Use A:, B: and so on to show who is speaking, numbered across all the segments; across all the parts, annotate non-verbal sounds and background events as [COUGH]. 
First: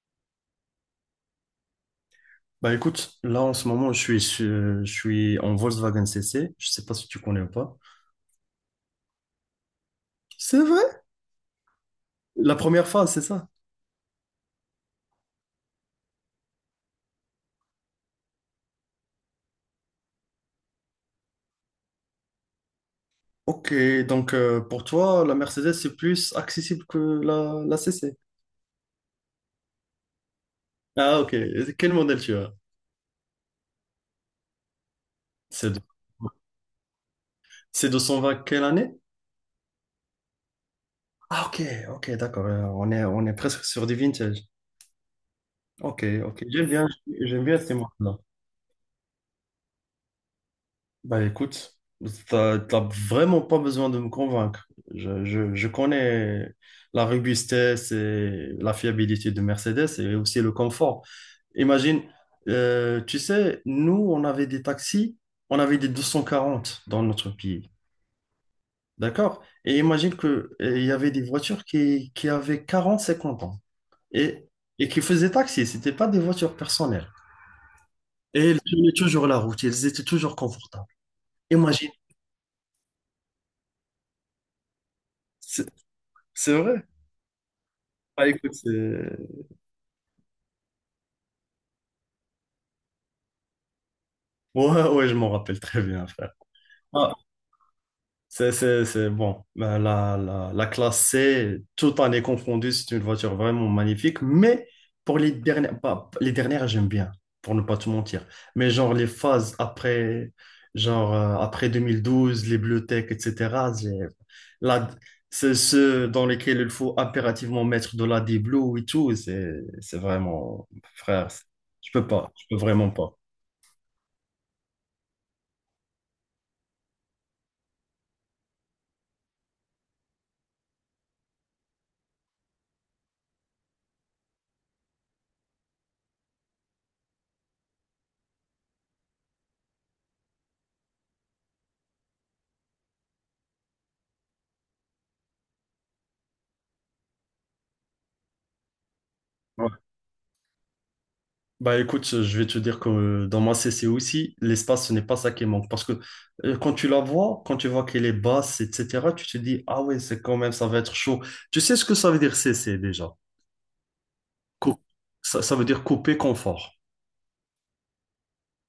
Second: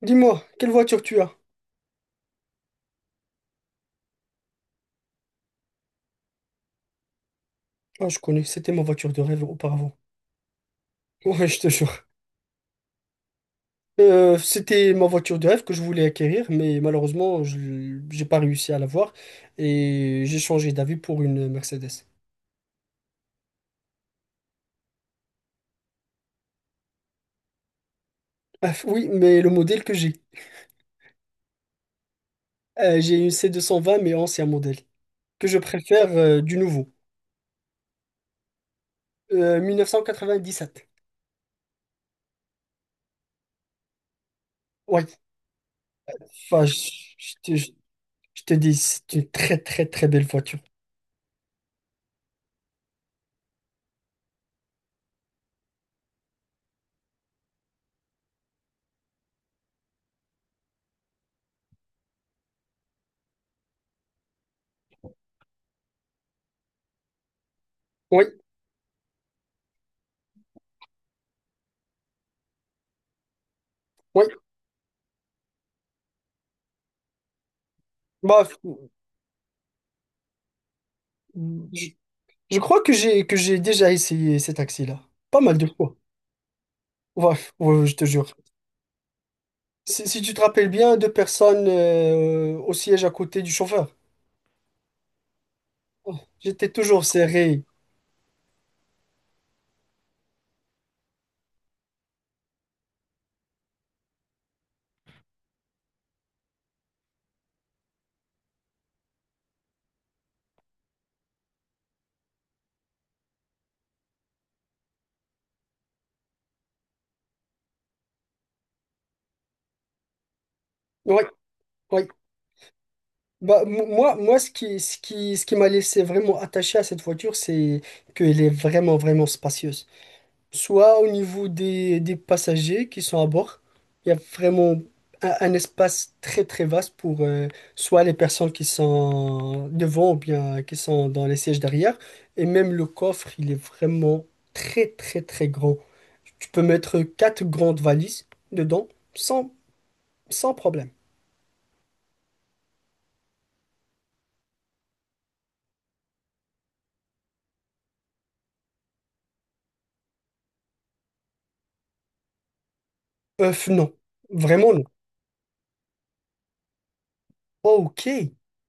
A: Dis-moi, quelle voiture tu as?
B: Bah écoute, là en ce moment je suis en Volkswagen CC, je sais pas si tu connais ou pas.
A: Ah, je connais, c'était ma voiture de rêve auparavant.
B: C'est vrai?
A: [LAUGHS] Ouais, je te jure.
B: La première phase, c'est ça?
A: C'était ma voiture de rêve que je voulais acquérir, mais malheureusement, je j'ai pas réussi à l'avoir et j'ai changé d'avis pour une Mercedes.
B: Ok, donc pour toi la Mercedes c'est plus accessible que la CC.
A: Ah, oui, mais le modèle que j'ai.
B: Ah ok. Et quel modèle tu as?
A: J'ai une C 220, mais ancien modèle, que je
B: C'est de...
A: préfère du nouveau.
B: c'est 220 quelle année?
A: 1997.
B: Ah ok, ok d'accord. On est on est presque sur du vintage.
A: Ouais,
B: Ok, ok,
A: enfin,
B: j'aime
A: je
B: bien,
A: je
B: j'aime
A: te
B: bien ces modèles.
A: je te dis, c'est une très très très belle voiture.
B: Bah écoute, t'as vraiment pas besoin de me convaincre. Je connais la robustesse et la fiabilité de Mercedes et aussi le confort. Imagine, tu sais, nous, on avait des taxis, on avait des 240 dans notre pays.
A: Oui,
B: D'accord? Et imagine que il y avait des voitures qui avaient 40 50 ans
A: oui.
B: et, et qui faisaient taxi. C'était pas des voitures personnelles.
A: Bah,
B: Et elles tenaient toujours la route, elles étaient toujours confortables.
A: je,
B: Imagine.
A: Je crois que j'ai déjà essayé cet taxi là pas mal de
B: C'est
A: fois.
B: c'est vrai.
A: Ouais, ouais, je te
B: Ah,
A: jure.
B: écoute, c'est...
A: Si, si tu te rappelles bien, deux personnes au siège à côté du chauffeur.
B: Ouais, ouais, je m'en rappelle très bien,
A: Oh,
B: frère.
A: j'étais toujours
B: Ah,
A: serré.
B: c'est bon. Ben, la classe C, tout en est confondu, c'est une voiture vraiment magnifique. Mais pour les dernières, pas, les dernières, j'aime bien, pour ne pas te mentir. Mais genre les phases après, genre après 2012, les bibliothèques, etc. La, c'est ceux dans lesquels il faut impérativement mettre de la D-Blue et tout. C'est vraiment,
A: Ouais,
B: frère, c'est- je peux
A: ouais.
B: pas, je peux vraiment pas.
A: Bah, moi, ce qui m'a laissé vraiment attaché à cette voiture, c'est qu'elle est vraiment, vraiment spacieuse, soit au niveau des passagers qui sont à bord. Il y a vraiment un espace très très vaste pour soit les personnes qui sont devant ou bien qui sont dans les sièges derrière. Et même le coffre, il est vraiment très très très grand. Tu peux mettre quatre grandes valises dedans sans, sans problème.
B: Bah écoute, je vais te dire que dans ma CC aussi, l'espace, ce n'est pas ça qui manque. Parce que quand tu la vois, quand tu vois qu'elle est basse, etc., tu te dis, ah ouais, c'est quand même, ça va être chaud. Tu sais ce que ça veut dire CC déjà?
A: Œuf, non. Vraiment
B: Cou-
A: non.
B: ça, ça veut dire couper confort.
A: Ok.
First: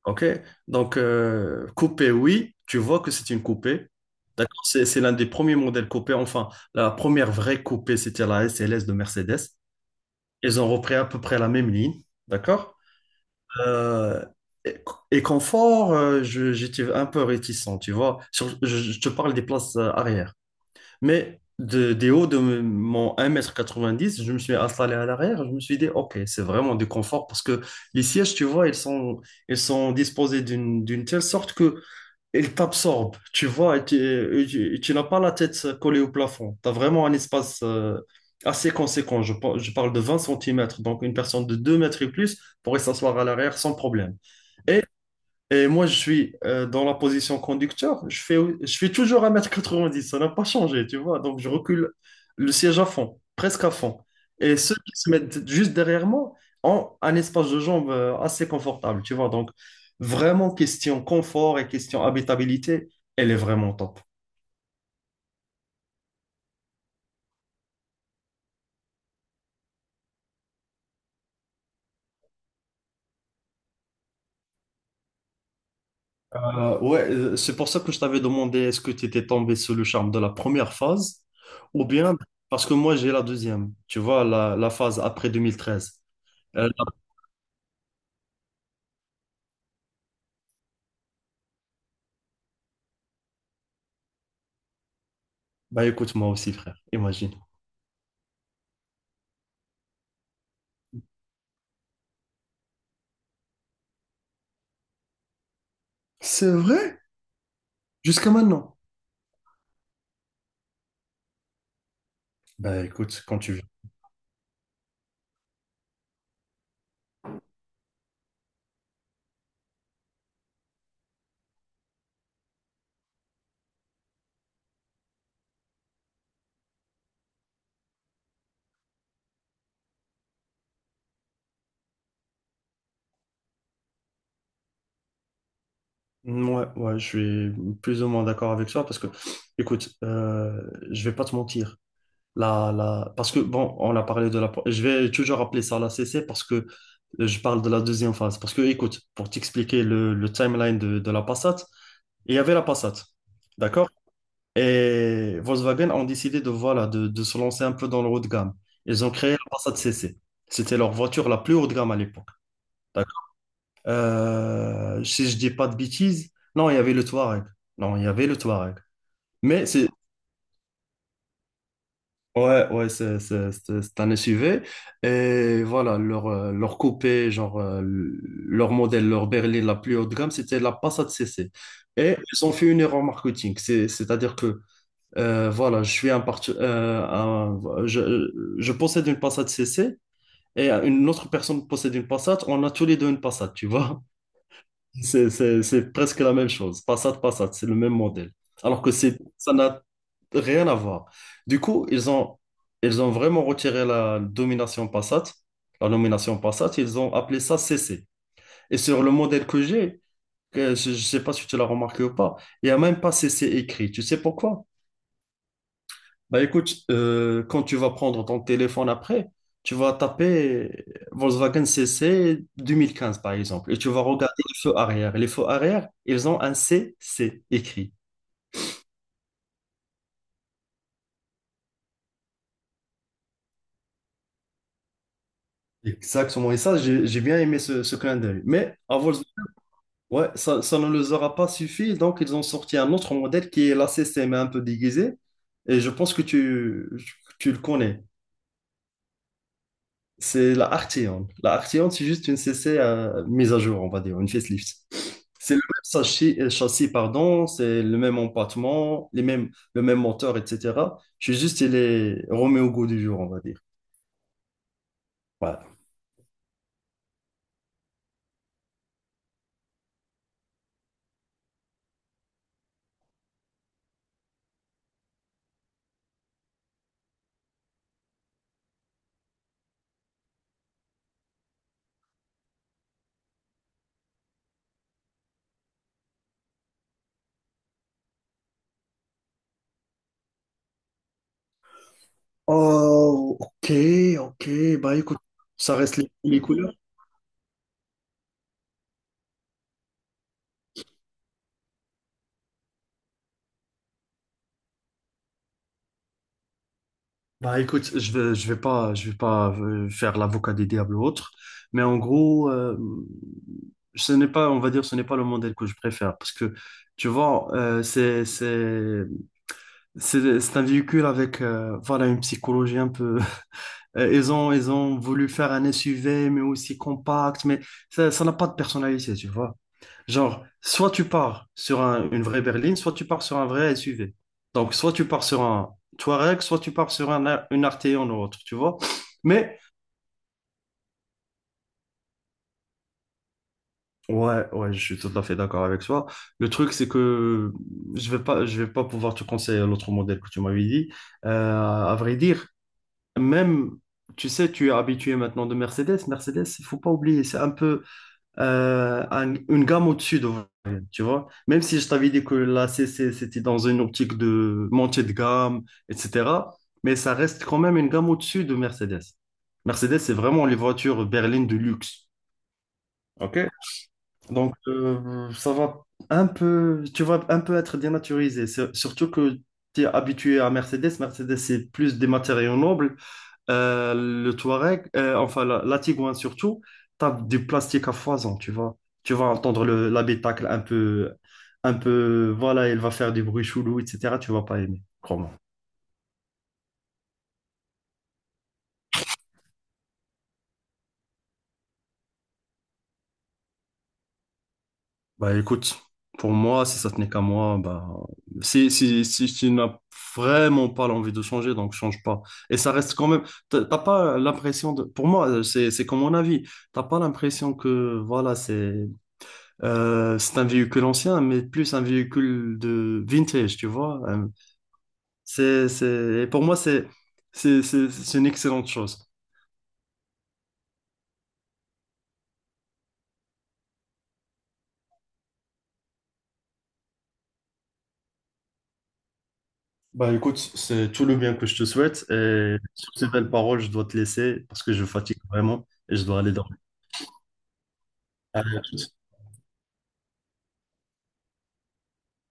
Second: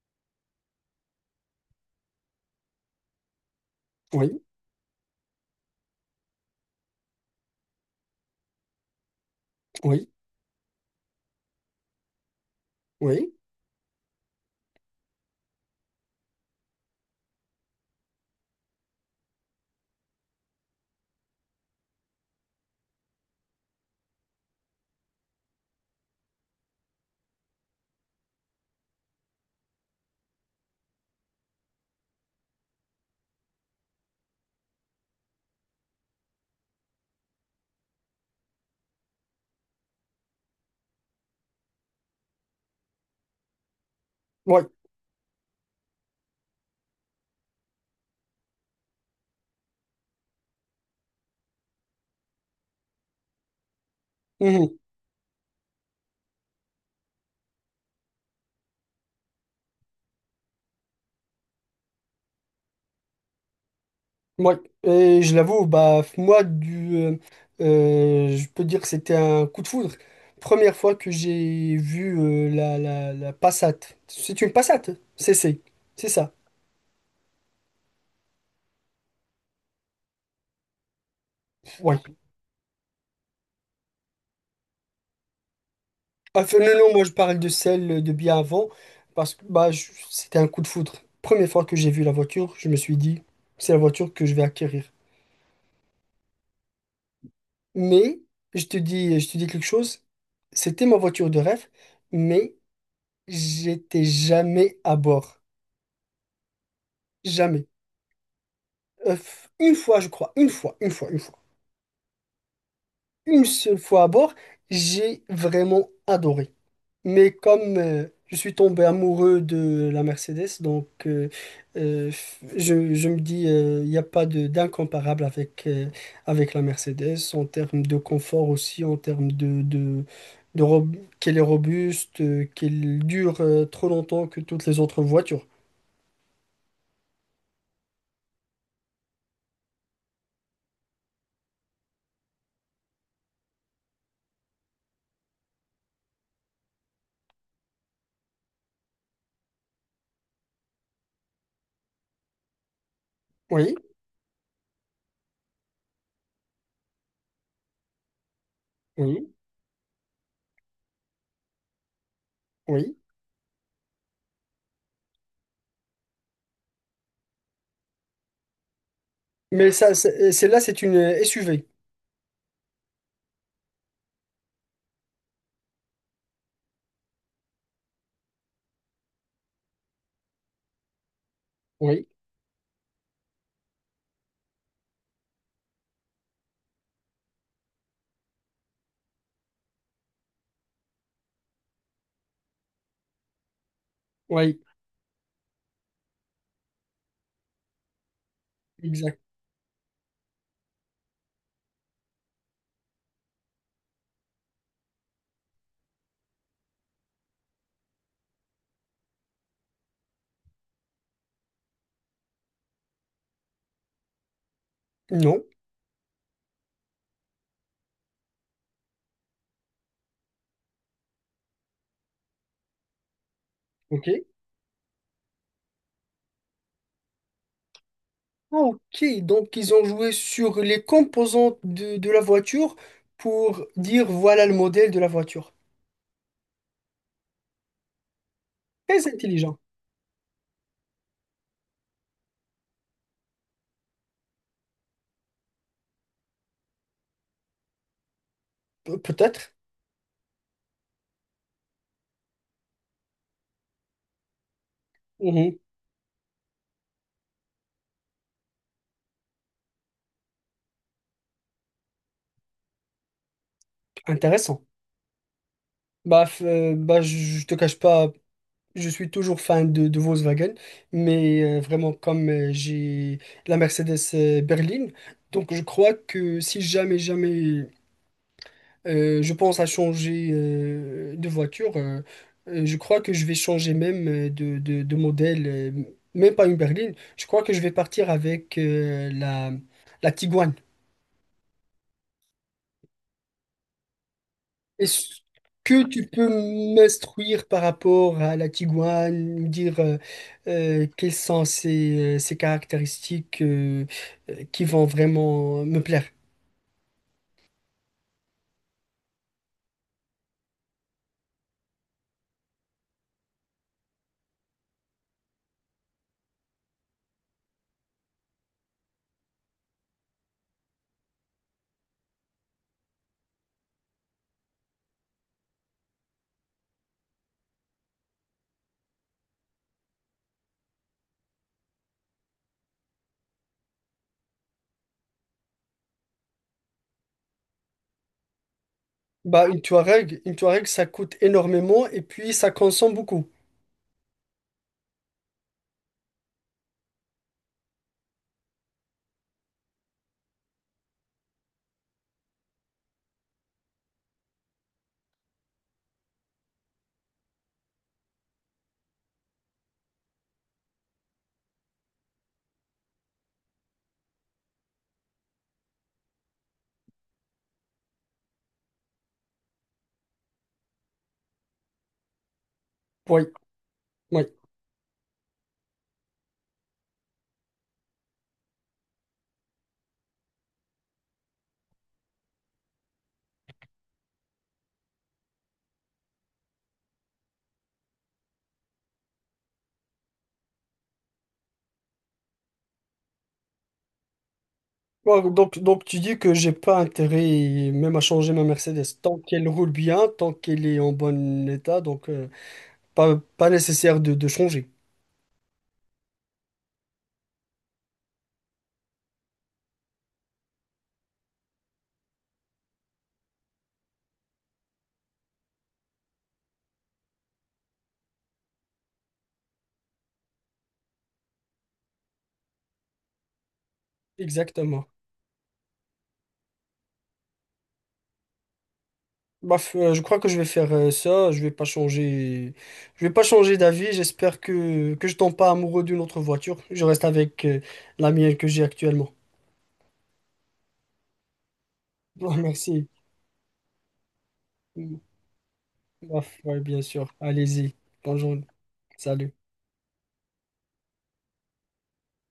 B: OK? Donc, coupé, oui, tu vois que c'est une coupée.
A: Oui,
B: C'est l'un des premiers modèles coupés. Enfin, la première vraie coupée, c'était la SLS de Mercedes.
A: oui,
B: Ils ont repris à peu près la même ligne. D'accord?
A: oui.
B: Euh, et, et confort, j'étais un peu réticent, tu vois. Je te parle des places arrière. Mais des hauts de mon 1,90 m, je me suis installé à l'arrière. Je me suis dit, OK, c'est vraiment du confort parce que les sièges, tu vois, ils sont disposés d'une telle sorte que ils t'absorbent, tu vois. Et tu n'as pas la tête collée au plafond. Tu as vraiment un espace assez conséquent. Je parle de 20 centimètres. Donc, une personne de 2 mètres et plus pourrait s'asseoir à l'arrière sans problème.
A: Oui.
B: Et, et moi, je suis dans la position conducteur. Je fais toujours 1,90 m. Ça n'a pas changé, tu vois. Donc, je recule le siège à fond, presque à fond. Et
A: Mhm.
B: ceux qui se mettent juste derrière moi ont un espace de jambes assez confortable, tu vois. Donc, vraiment, question confort et question habitabilité, elle est vraiment top.
A: Moi, je l'avoue, bah moi je peux dire que c'était un coup de foudre. Première fois que j'ai vu la Passat. C'est une Passat, c'est c'est c'est ça.
B: Ouais, c'est pour ça que je t'avais demandé est-ce que tu étais tombé sous le charme de la première phase ou
A: Oui.
B: bien parce que moi, j'ai la deuxième, tu vois, la phase après 2013.
A: Enfin, non, non, moi je parle de celle de bien avant parce que bah c'était un coup de foudre. Première fois que j'ai vu la voiture, je me suis dit c'est la voiture que je vais acquérir.
B: Bah écoute, moi aussi, frère, imagine.
A: Mais je te dis quelque chose. C'était ma voiture de rêve, mais j'étais jamais à bord,
B: C'est vrai?
A: jamais.
B: Jusqu'à maintenant?
A: Euh, une fois, je crois, une fois,
B: Bah écoute, quand
A: une
B: tu veux.
A: seule fois à bord, j'ai vraiment adoré. Mais comme je suis tombé amoureux de la Mercedes, euh, je me dis, il n'y a pas de d'incomparable avec, avec la Mercedes en termes de confort aussi, en termes de qu'elle est robuste, qu'elle dure trop longtemps que toutes les autres voitures.
B: Ouais, ouais, je suis plus ou moins d'accord avec toi parce que, écoute, je vais pas te mentir. Parce que, bon, on a parlé de la... Je vais toujours appeler ça la CC parce que je parle de la deuxième phase. Parce que, écoute, pour t'expliquer le timeline de la Passat il y avait la Passat
A: Oui,
B: d'accord? Et Volkswagen ont décidé de, voilà, de se lancer un peu dans le haut de gamme. Ils ont
A: oui,
B: créé la Passat CC. C'était leur voiture la plus haut de gamme à l'époque.
A: oui.
B: D'accord. Si je dis pas de bêtises, non, il y avait le Touareg. Non, il y avait le Touareg. Mais
A: Mais
B: c'est
A: ça, celle-là, c'est une SUV.
B: ouais, ouais, c'est un SUV. Et voilà, leur, leur coupé, genre leur modèle, leur berline la plus haut de gamme, c'était la Passat CC.
A: Oui,
B: Et ils ont fait une erreur marketing. C'est-à-dire que voilà, je suis un parti- un- je possède une Passat CC et une autre personne possède une Passat. On a tous les deux une Passat, tu vois.
A: oui.
B: C'est presque la même chose. Passat, Passat, c'est le même modèle. Alors que c'est,
A: Exact.
B: ça n'a rien à voir. Du coup, ils ont vraiment retiré la domination Passat, la nomination Passat. Ils ont appelé ça CC. Et sur le modèle que j'ai, que je ne sais pas si tu l'as remarqué ou pas, il n'y a même pas CC écrit. Tu sais pourquoi?
A: Non.
B: Bah écoute, quand tu vas prendre ton téléphone après, tu vas taper Volkswagen CC 2015 par exemple, et tu vas
A: Ok.
B: regarder les feux arrière. Les feux arrière, ils ont un CC écrit.
A: Ah, ok. Donc, ils ont joué sur les composantes de la voiture pour dire voilà le modèle de la voiture.
B: Exactement. Et ça, j'ai bien aimé ce clin d'œil. Mais à
A: Très
B: Volkswagen,
A: intelligent.
B: ouais, ça ne les aura pas suffi, donc ils ont sorti un autre modèle qui est la CC, mais un peu déguisé. Et je pense que tu le connais.
A: Peut-être.
B: C'est la Arteon. La Arteon, c'est juste une CC mise à jour, on va dire, une facelift. C'est
A: Mhm.
B: le même châssis, pardon, c'est le même empattement, les mêmes, le même moteur, etc. Je suis juste, il est remis au goût du jour, on va dire.
A: Intéressant.
B: Voilà.
A: Bah, bah, je te cache pas, je suis toujours fan de Volkswagen, mais vraiment, comme j'ai la Mercedes berline, donc je crois que si jamais, jamais je pense à changer de voiture. Je crois que je vais changer même de modèle, même pas une berline. Je crois que je vais partir avec la Tiguan.
B: Oh, ok, ok. Bah écoute,
A: Est-ce
B: ça
A: que
B: reste
A: tu peux
B: les couleurs.
A: m'instruire par rapport à la Tiguan, me dire quelles sont ses, ses caractéristiques qui vont vraiment me plaire?
B: Bah écoute, je vais pas faire l'avocat des diables ou autre, mais en gros, ce n'est pas, on va dire, ce n'est pas le modèle que je préfère parce que tu vois, c'est un véhicule avec, voilà, une psychologie un peu. [LAUGHS] Ils ont voulu faire un SUV mais aussi compact, mais ça n'a pas de personnalité, tu vois. Genre, soit tu pars sur une vraie berline, soit tu pars sur un vrai SUV. Donc, soit tu pars sur un Touareg, soit tu pars sur une Arteon ou autre, tu vois.
A: Bah,
B: Mais,
A: une Touareg, ça coûte énormément et puis ça consomme beaucoup.
B: ouais, ouais, je suis tout à fait d'accord avec toi. Le truc, c'est que je vais pas pouvoir te conseiller l'autre modèle que tu m'avais dit. Euh, à vrai dire, même, tu sais, tu es habitué maintenant de Mercedes. Mercedes, il faut pas oublier, c'est un peu, une gamme au-dessus de vous tu vois. Même si je t'avais dit que la CC, c'était dans une optique de montée de gamme, etc. Mais ça reste quand même une gamme au-dessus de Mercedes. Mercedes, c'est vraiment les voitures berlines de luxe.
A: Oui,
B: OK?
A: oui.
B: Donc, ça va un peu, tu vas un peu être dénaturisé. Surtout que tu es habitué à Mercedes. Mercedes, c'est plus des matériaux nobles. Le Touareg, enfin la Tigouane surtout, tape du plastique à foison, tu vois. Tu vas entendre le, l'habitacle un peu, voilà, il va faire des bruits chelous, etc. Tu vas pas aimer,
A: Bon,
B: crois-moi.
A: donc tu dis que j'ai pas intérêt même à changer ma Mercedes. Tant qu'elle roule bien, tant qu'elle est en bon état, donc pas, pas nécessaire de changer.
B: Bah écoute, pour moi, si ça tenait qu'à moi, bah, si tu n'as vraiment pas l'envie de changer, donc change pas. Et ça reste quand même, t'as pas l'impression de, pour moi, c'est comme mon avis, t'as pas l'impression que, voilà, c'est un véhicule ancien, mais plus un véhicule de vintage, tu vois. Euh,
A: Exactement.
B: c'est, c'est, et pour moi, c'est une excellente chose.
A: Bah, je crois que je vais faire ça. Je vais pas changer. Je vais pas changer d'avis. J'espère que je tombe pas amoureux d'une autre voiture. Je reste avec la mienne que j'ai actuellement.
B: Bah écoute, c'est tout le bien que je te souhaite
A: [LAUGHS] Bon,
B: et
A: merci.
B: sur ces belles paroles, je dois te laisser parce que je
A: Bah,
B: fatigue vraiment et je dois aller dormir.
A: ouais, bien sûr. Allez-y. Bonjour.
B: Allez, à toutes.
A: Salut.